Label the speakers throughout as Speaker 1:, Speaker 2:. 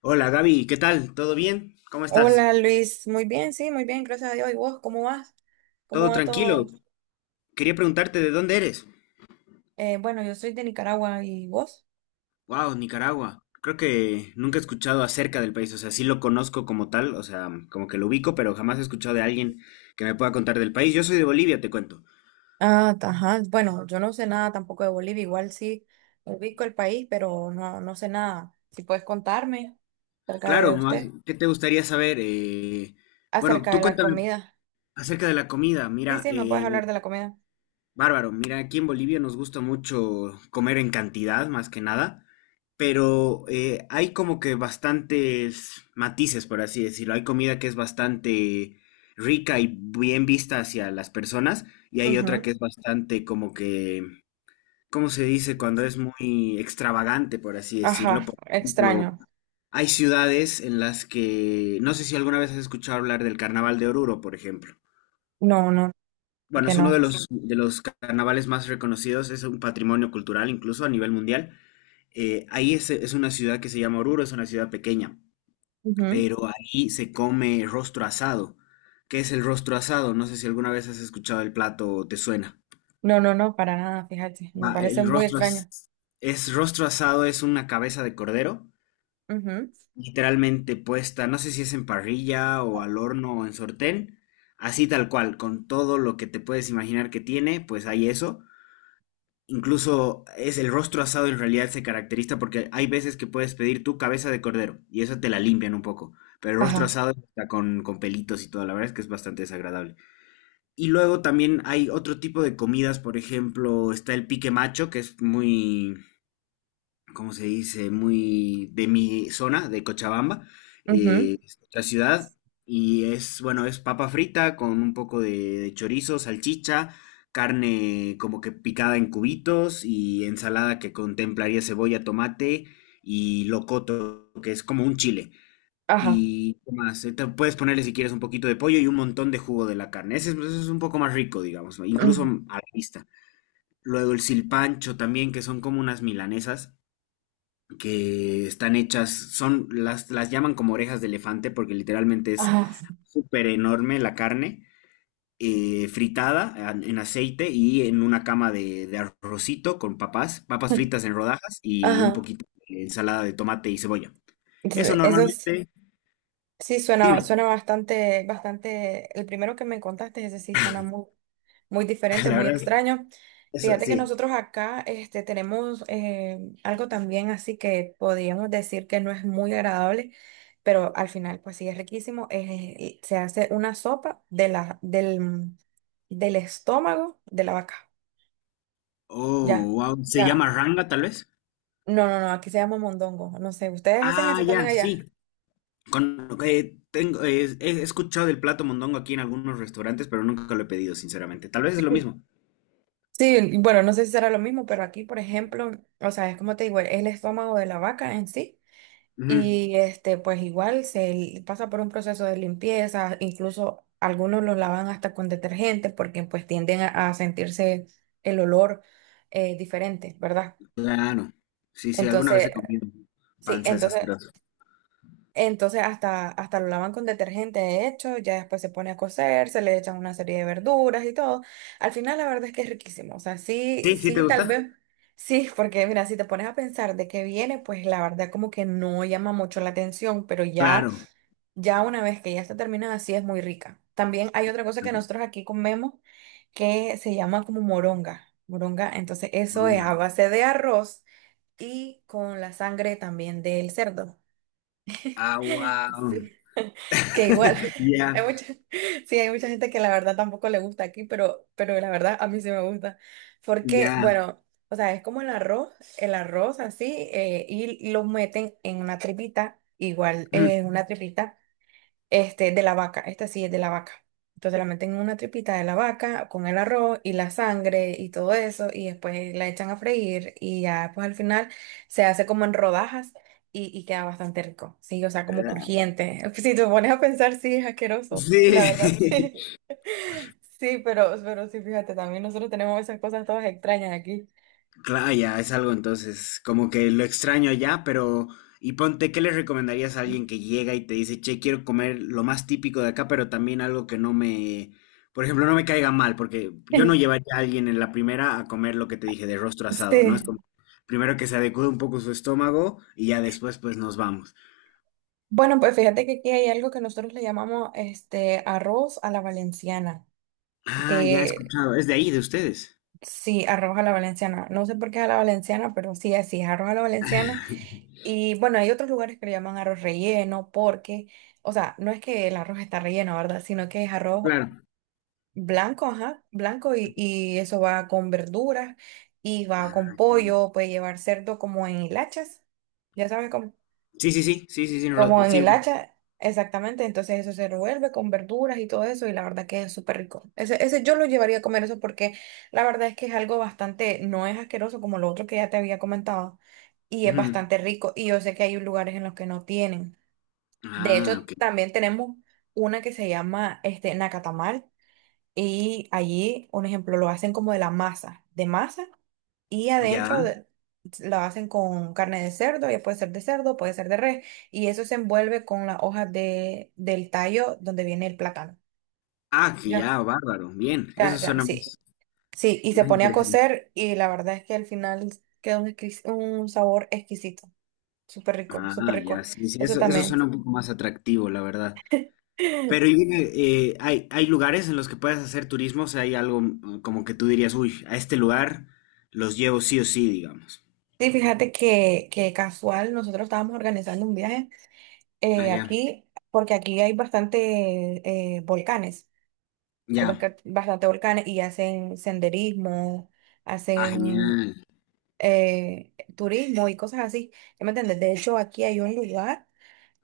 Speaker 1: Hola Gaby, ¿qué tal? ¿Todo bien? ¿Cómo estás?
Speaker 2: Hola Luis, muy bien, sí, muy bien, gracias a Dios. ¿Y vos, cómo vas? ¿Cómo
Speaker 1: ¿Todo
Speaker 2: va
Speaker 1: tranquilo?
Speaker 2: todo?
Speaker 1: Quería preguntarte de dónde eres.
Speaker 2: Bueno, yo soy de Nicaragua, ¿y vos?
Speaker 1: Wow, Nicaragua. Creo que nunca he escuchado acerca del país, o sea, sí lo conozco como tal, o sea, como que lo ubico, pero jamás he escuchado de alguien que me pueda contar del país. Yo soy de Bolivia, te cuento.
Speaker 2: Ajá, bueno, yo no sé nada tampoco de Bolivia, igual sí ubico el país, pero no, no sé nada. Si puedes contarme acerca de
Speaker 1: Claro, más,
Speaker 2: usted,
Speaker 1: ¿qué te gustaría saber? Bueno,
Speaker 2: acerca de
Speaker 1: tú
Speaker 2: la
Speaker 1: cuéntame
Speaker 2: comida.
Speaker 1: acerca de la comida.
Speaker 2: Sí,
Speaker 1: Mira,
Speaker 2: sí, me puedes hablar de la comida.
Speaker 1: bárbaro, mira, aquí en Bolivia nos gusta mucho comer en cantidad, más que nada, pero hay como que bastantes matices, por así decirlo. Hay comida que es bastante rica y bien vista hacia las personas, y hay otra que
Speaker 2: Ujú.
Speaker 1: es bastante como que, ¿cómo se dice? Cuando es muy extravagante, por así decirlo.
Speaker 2: Ajá,
Speaker 1: Por ejemplo,
Speaker 2: extraño.
Speaker 1: hay ciudades en las que, no sé si alguna vez has escuchado hablar del Carnaval de Oruro, por ejemplo.
Speaker 2: No, no, es
Speaker 1: Bueno,
Speaker 2: que
Speaker 1: es uno
Speaker 2: no.
Speaker 1: de los carnavales más reconocidos, es un patrimonio cultural incluso a nivel mundial. Ahí es una ciudad que se llama Oruro, es una ciudad pequeña,
Speaker 2: Ujú.
Speaker 1: pero ahí se come rostro asado. ¿Qué es el rostro asado? No sé si alguna vez has escuchado el plato o te suena.
Speaker 2: No, no, no, para nada, fíjate, me
Speaker 1: Va,
Speaker 2: parece muy extraño.
Speaker 1: es rostro asado, es una cabeza de cordero,
Speaker 2: Ujú.
Speaker 1: literalmente puesta, no sé si es en parrilla o al horno o en sortén, así tal cual, con todo lo que te puedes imaginar que tiene, pues hay eso. Incluso es el rostro asado, en realidad se caracteriza porque hay veces que puedes pedir tu cabeza de cordero y eso te la limpian un poco. Pero el rostro
Speaker 2: Ajá,
Speaker 1: asado está con pelitos y todo, la verdad es que es bastante desagradable. Y luego también hay otro tipo de comidas, por ejemplo, está el pique macho, que es muy, ¿cómo se dice? Muy de mi zona, de Cochabamba,
Speaker 2: ujú.
Speaker 1: es la ciudad. Y es, bueno, es papa frita con un poco de chorizo, salchicha, carne como que picada en cubitos y ensalada que contemplaría cebolla, tomate y locoto, que es como un chile.
Speaker 2: Ajá.
Speaker 1: Y ¿qué más? Te puedes ponerle si quieres un poquito de pollo y un montón de jugo de la carne. Ese, es, ese es un poco más rico, digamos, ¿no? Incluso a
Speaker 2: Ujú.
Speaker 1: la vista. Luego el silpancho también, que son como unas milanesas que están hechas, son, las llaman como orejas de elefante porque literalmente es
Speaker 2: Ajá,
Speaker 1: súper enorme la carne, fritada en aceite y en una cama de arrocito con papas, papas fritas en rodajas y un
Speaker 2: ajá.
Speaker 1: poquito de ensalada de tomate y cebolla. Eso
Speaker 2: Entonces, eso
Speaker 1: normalmente,
Speaker 2: sí suena,
Speaker 1: dime,
Speaker 2: suena bastante, bastante. El primero que me contaste, ese sí suena muy, muy diferente,
Speaker 1: la
Speaker 2: muy
Speaker 1: verdad,
Speaker 2: extraño.
Speaker 1: eso
Speaker 2: Fíjate que
Speaker 1: sí.
Speaker 2: nosotros acá este, tenemos algo también así que podríamos decir que no es muy agradable, pero al final pues sí es riquísimo. Se hace una sopa del, del estómago de la vaca. Ya,
Speaker 1: Oh, wow, se
Speaker 2: ya.
Speaker 1: llama ranga tal vez.
Speaker 2: No, no, no, aquí se llama mondongo. No sé, ¿ustedes hacen
Speaker 1: Ah,
Speaker 2: eso
Speaker 1: ya,
Speaker 2: también
Speaker 1: sí.
Speaker 2: allá?
Speaker 1: Con, tengo, he escuchado del plato mondongo aquí en algunos restaurantes, pero nunca lo he pedido, sinceramente. Tal vez es lo mismo.
Speaker 2: Sí, y bueno, no sé si será lo mismo, pero aquí, por ejemplo, o sea, es como te digo, es el estómago de la vaca en sí,
Speaker 1: Ujú,
Speaker 2: y este, pues igual pasa por un proceso de limpieza, incluso algunos los lavan hasta con detergente porque pues tienden a sentirse el olor diferente, ¿verdad?
Speaker 1: claro. Sí, sí, alguna vez
Speaker 2: Entonces,
Speaker 1: he comido
Speaker 2: sí,
Speaker 1: panza de esas
Speaker 2: entonces
Speaker 1: grasas.
Speaker 2: entonces hasta, hasta lo lavan con detergente, de hecho, ya después se pone a cocer, se le echan una serie de verduras y todo. Al final la verdad es que es riquísimo, o sea, sí,
Speaker 1: Sí, sí, ¿te
Speaker 2: sí, tal
Speaker 1: gusta?
Speaker 2: vez, sí, porque mira, si te pones a pensar de qué viene, pues la verdad como que no llama mucho la atención, pero ya,
Speaker 1: Claro.
Speaker 2: ya una vez que ya está terminada, sí es muy rica. También hay otra cosa que nosotros aquí comemos que se llama como moronga, moronga, entonces eso es a
Speaker 1: Mm.
Speaker 2: base de arroz y con la sangre también del cerdo.
Speaker 1: Ah, wow.
Speaker 2: Sí. Que igual,
Speaker 1: Ya,
Speaker 2: hay mucha, sí, hay mucha gente que la verdad tampoco le gusta aquí, pero la verdad a mí sí me gusta. Porque,
Speaker 1: ya.
Speaker 2: bueno, o sea, es como el arroz así, y lo meten en una tripita, igual,
Speaker 1: Mm,
Speaker 2: en una tripita este, de la vaca, esta sí es de la vaca. Entonces la meten en una tripita de la vaca con el arroz y la sangre y todo eso y después la echan a freír y ya pues al final se hace como en rodajas y queda bastante rico, sí, o sea, como
Speaker 1: ah,
Speaker 2: crujiente. Si te pones a pensar, sí, es asqueroso, sí, la verdad,
Speaker 1: sí.
Speaker 2: sí. Sí, pero sí, fíjate, también nosotros tenemos esas cosas todas extrañas aquí.
Speaker 1: Claro, ya es algo entonces, como que lo extraño allá, pero y ponte, ¿qué le recomendarías a alguien que llega y te dice, che, quiero comer lo más típico de acá, pero también algo que no me, por ejemplo, no me caiga mal, porque yo no llevaría a alguien en la primera a comer lo que te dije de rostro asado, ¿no? Es
Speaker 2: Sí.
Speaker 1: como primero que se adecue un poco su estómago y ya después pues nos vamos.
Speaker 2: Bueno, pues fíjate que aquí hay algo que nosotros le llamamos este arroz a la valenciana,
Speaker 1: Ah, ya he
Speaker 2: que
Speaker 1: escuchado, es de ahí, de ustedes.
Speaker 2: sí, arroz a la valenciana. No sé por qué es a la valenciana, pero sí, así es arroz a la valenciana. Y bueno, hay otros lugares que le llaman arroz relleno porque, o sea, no es que el arroz está relleno, ¿verdad? Sino que es arroz
Speaker 1: Claro.
Speaker 2: blanco, ajá, blanco y eso va con verduras y va con
Speaker 1: Ah, ya.
Speaker 2: pollo, puede llevar cerdo como en hilachas. Ya sabes,
Speaker 1: Sí, sí, sí, sí, sí, sí,
Speaker 2: como en
Speaker 1: sí.
Speaker 2: el hacha, exactamente. Entonces eso se revuelve con verduras y todo eso y la verdad que es súper rico. Ese yo lo llevaría a comer eso porque la verdad es que es algo bastante, no es asqueroso como lo otro que ya te había comentado y es
Speaker 1: Ujú.
Speaker 2: bastante rico y yo sé que hay lugares en los que no tienen. De hecho,
Speaker 1: Ah, ok.
Speaker 2: también tenemos una que se llama este Nacatamal y allí, un ejemplo, lo hacen como de la masa, de masa. Y
Speaker 1: Ya.
Speaker 2: lo hacen con carne de cerdo, ya puede ser de cerdo, puede ser de res, y eso se envuelve con las hojas del tallo donde viene el plátano.
Speaker 1: Ah, que
Speaker 2: Ya.
Speaker 1: ya, bárbaro. Bien, eso
Speaker 2: Ya, ya,
Speaker 1: suena más,
Speaker 2: sí. Sí, y se
Speaker 1: más
Speaker 2: pone a
Speaker 1: interesante.
Speaker 2: cocer y la verdad es que al final queda un, un sabor exquisito, súper rico, súper
Speaker 1: Ah,
Speaker 2: rico.
Speaker 1: ya, sí, sí,
Speaker 2: Eso
Speaker 1: eso
Speaker 2: también.
Speaker 1: suena un poco más atractivo, la verdad. Pero y dime, ¿hay, hay lugares en los que puedes hacer turismo? O sea, hay algo mm, como que tú dirías, uy, a este lugar los llevo sí o sí, digamos.
Speaker 2: Sí, fíjate que casual, nosotros estábamos organizando un viaje
Speaker 1: Ah, ya,
Speaker 2: aquí, porque aquí hay bastante volcanes. Hay
Speaker 1: ya.
Speaker 2: bastante volcanes y hacen senderismo,
Speaker 1: Ah,
Speaker 2: hacen
Speaker 1: genial.
Speaker 2: turismo y cosas así. ¿Ya me entiendes? De hecho, aquí hay un lugar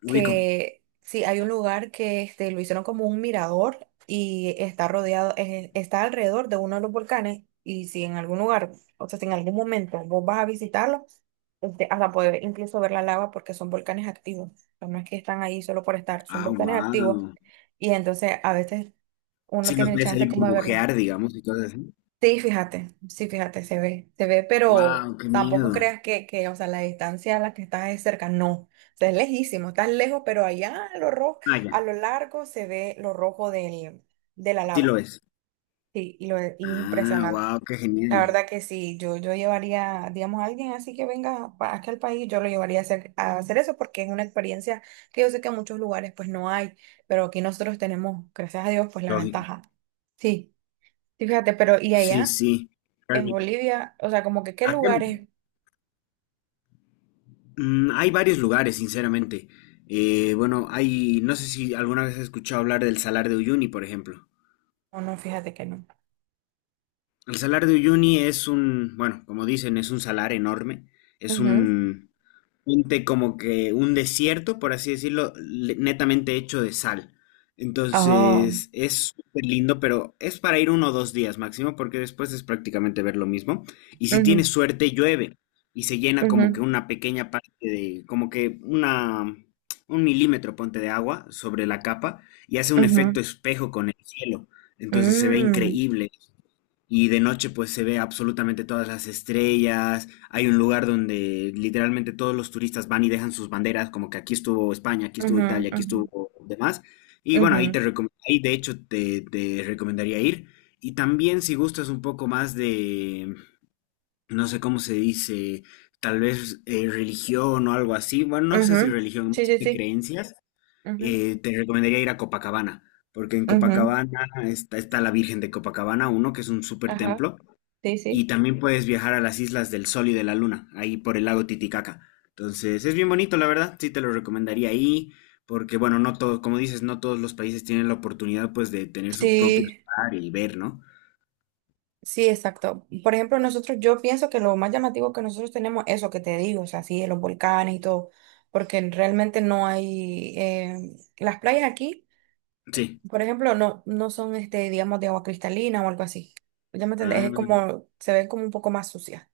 Speaker 1: Ubico.
Speaker 2: que, sí, hay un lugar que este, lo hicieron como un mirador y está rodeado, está alrededor de uno de los volcanes. Y si en algún lugar, o sea, si en algún momento vos vas a visitarlo, este, hasta poder incluso ver la lava porque son volcanes activos. O sea, no es que están ahí solo por estar, son
Speaker 1: Ah,
Speaker 2: volcanes activos
Speaker 1: wow.
Speaker 2: y entonces a veces uno
Speaker 1: Sí los
Speaker 2: tiene el
Speaker 1: ves
Speaker 2: chance
Speaker 1: ahí
Speaker 2: como de verlo.
Speaker 1: burbujear, digamos, y cosas así.
Speaker 2: Sí, fíjate, se ve, pero
Speaker 1: Wow, qué
Speaker 2: tampoco
Speaker 1: miedo.
Speaker 2: creas que, o sea, la distancia a la que estás es cerca, no, o sea, es lejísimo, estás lejos, pero allá a lo rojo,
Speaker 1: Ah,
Speaker 2: a
Speaker 1: ya,
Speaker 2: lo largo se ve lo rojo de la
Speaker 1: sí lo
Speaker 2: lava,
Speaker 1: ves.
Speaker 2: sí, y es
Speaker 1: Ah,
Speaker 2: impresionante.
Speaker 1: wow, qué
Speaker 2: La
Speaker 1: genial.
Speaker 2: verdad que sí, yo llevaría, digamos, a alguien así que venga aquí al país, yo lo llevaría a hacer eso porque es una experiencia que yo sé que en muchos lugares pues no hay, pero aquí nosotros tenemos, gracias a Dios, pues la
Speaker 1: Lógico.
Speaker 2: ventaja. Sí, sí, fíjate, pero ¿y
Speaker 1: Sí,
Speaker 2: allá?
Speaker 1: sí.
Speaker 2: En Bolivia, o sea, como que qué
Speaker 1: Acá
Speaker 2: lugares.
Speaker 1: mm, hay varios lugares, sinceramente. Bueno, hay, no sé si alguna vez has escuchado hablar del Salar de Uyuni, por ejemplo.
Speaker 2: O no, fíjate que no.
Speaker 1: El Salar de Uyuni es un, bueno, como dicen, es un salar enorme. Es
Speaker 2: Ujú.
Speaker 1: un, ponte como que un desierto, por así decirlo, netamente hecho de sal.
Speaker 2: Oh,
Speaker 1: Entonces es súper lindo, pero es para ir uno o dos días máximo, porque después es prácticamente ver lo mismo. Y si tienes
Speaker 2: ujú,
Speaker 1: suerte, llueve y se llena como que
Speaker 2: ujú,
Speaker 1: una pequeña parte de, como que una, un milímetro, ponte de agua sobre la capa y hace un efecto
Speaker 2: ujú,
Speaker 1: espejo con el cielo. Entonces se ve
Speaker 2: mm,
Speaker 1: increíble. Y de noche pues se ve absolutamente todas las estrellas. Hay un lugar donde literalmente todos los turistas van y dejan sus banderas, como que aquí estuvo España, aquí estuvo
Speaker 2: ujú,
Speaker 1: Italia, aquí
Speaker 2: ujú,
Speaker 1: estuvo demás. Y bueno,
Speaker 2: ujú,
Speaker 1: ahí de hecho te, te recomendaría ir. Y también si gustas un poco más de, no sé cómo se dice, tal vez religión o algo así. Bueno, no sé si
Speaker 2: ujú.
Speaker 1: religión,
Speaker 2: Sí,
Speaker 1: más
Speaker 2: sí,
Speaker 1: de
Speaker 2: sí.
Speaker 1: creencias,
Speaker 2: Ujú,
Speaker 1: te recomendaría ir a Copacabana. Porque en
Speaker 2: ujú,
Speaker 1: Copacabana está, está la Virgen de Copacabana, uno que es un súper
Speaker 2: ajá,
Speaker 1: templo.
Speaker 2: sí,
Speaker 1: Y
Speaker 2: sí.
Speaker 1: también puedes viajar a las islas del Sol y de la Luna, ahí por el lago Titicaca. Entonces, es bien bonito, la verdad, sí te lo recomendaría ahí, porque bueno, no todo, como dices, no todos los países tienen la oportunidad pues de tener su propio
Speaker 2: Sí,
Speaker 1: mar y ver, ¿no?
Speaker 2: sí, exacto. Por ejemplo, nosotros, yo pienso que lo más llamativo que nosotros tenemos, eso que te digo, o sea, sí, de los volcanes y todo, porque realmente no hay, las playas aquí.
Speaker 1: Sí.
Speaker 2: Por ejemplo, no, no son este, digamos, de agua cristalina o algo así. Ya me entendés, es
Speaker 1: Ah,
Speaker 2: como, se ven como un poco más sucia.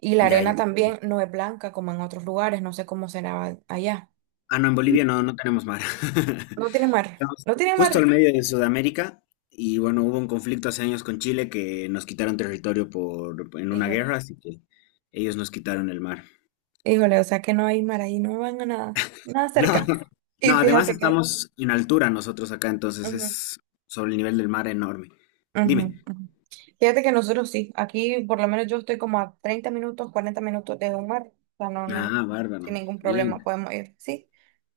Speaker 2: Y la
Speaker 1: ya,
Speaker 2: arena
Speaker 1: ya.
Speaker 2: también no es blanca como en otros lugares, no sé cómo será allá.
Speaker 1: Ah, no, en Bolivia no, no tenemos mar.
Speaker 2: No tiene mar,
Speaker 1: Estamos
Speaker 2: no tiene
Speaker 1: justo al
Speaker 2: mar.
Speaker 1: medio de Sudamérica y bueno, hubo un conflicto hace años con Chile que nos quitaron territorio por, en una
Speaker 2: Híjole,
Speaker 1: guerra, así que ellos nos quitaron el mar.
Speaker 2: híjole, o sea que no hay mar ahí, no van a nada, nada
Speaker 1: No,
Speaker 2: cerca. Y
Speaker 1: no, además
Speaker 2: fíjate que,
Speaker 1: estamos en altura nosotros acá, entonces
Speaker 2: ujú,
Speaker 1: es sobre el nivel del mar enorme.
Speaker 2: ujú,
Speaker 1: Dime.
Speaker 2: ujú. Fíjate que nosotros sí, aquí por lo menos yo estoy como a 30 minutos, 40 minutos de un mar, o sea, no, no,
Speaker 1: Ah, bárbaro.
Speaker 2: sin ningún problema
Speaker 1: Bien,
Speaker 2: podemos ir, sí,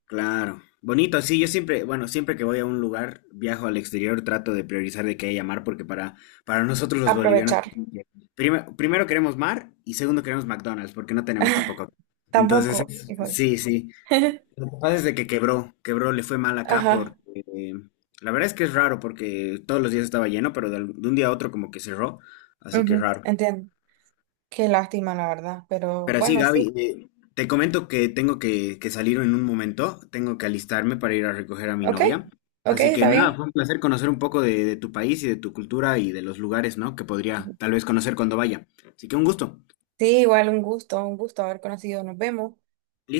Speaker 1: claro. Bonito, sí, yo siempre, bueno, siempre que voy a un lugar, viajo al exterior, trato de priorizar de que haya mar, porque para nosotros los bolivianos,
Speaker 2: aprovechar.
Speaker 1: primero queremos mar y segundo queremos McDonald's, porque no tenemos tampoco. Entonces,
Speaker 2: Tampoco, híjole.
Speaker 1: sí, sí. Lo que pasa es de que quebró, le fue mal acá
Speaker 2: Ajá,
Speaker 1: porque eh, la verdad es que es raro porque todos los días estaba lleno, pero de, de un día a otro como que cerró, así que es
Speaker 2: ujú,
Speaker 1: raro.
Speaker 2: entiendo. Qué lástima, la verdad, pero
Speaker 1: Pero sí,
Speaker 2: bueno, sí.
Speaker 1: Gaby, te comento que que salir en un momento, tengo que alistarme para ir a recoger a mi
Speaker 2: Ok,
Speaker 1: novia.
Speaker 2: ok,
Speaker 1: Así que
Speaker 2: está
Speaker 1: nada,
Speaker 2: bien.
Speaker 1: fue un placer conocer un poco de tu país y de tu cultura y de los lugares, ¿no? Que podría tal vez conocer cuando vaya. Así que un gusto.
Speaker 2: Sí, igual un gusto haber conocido. Nos vemos.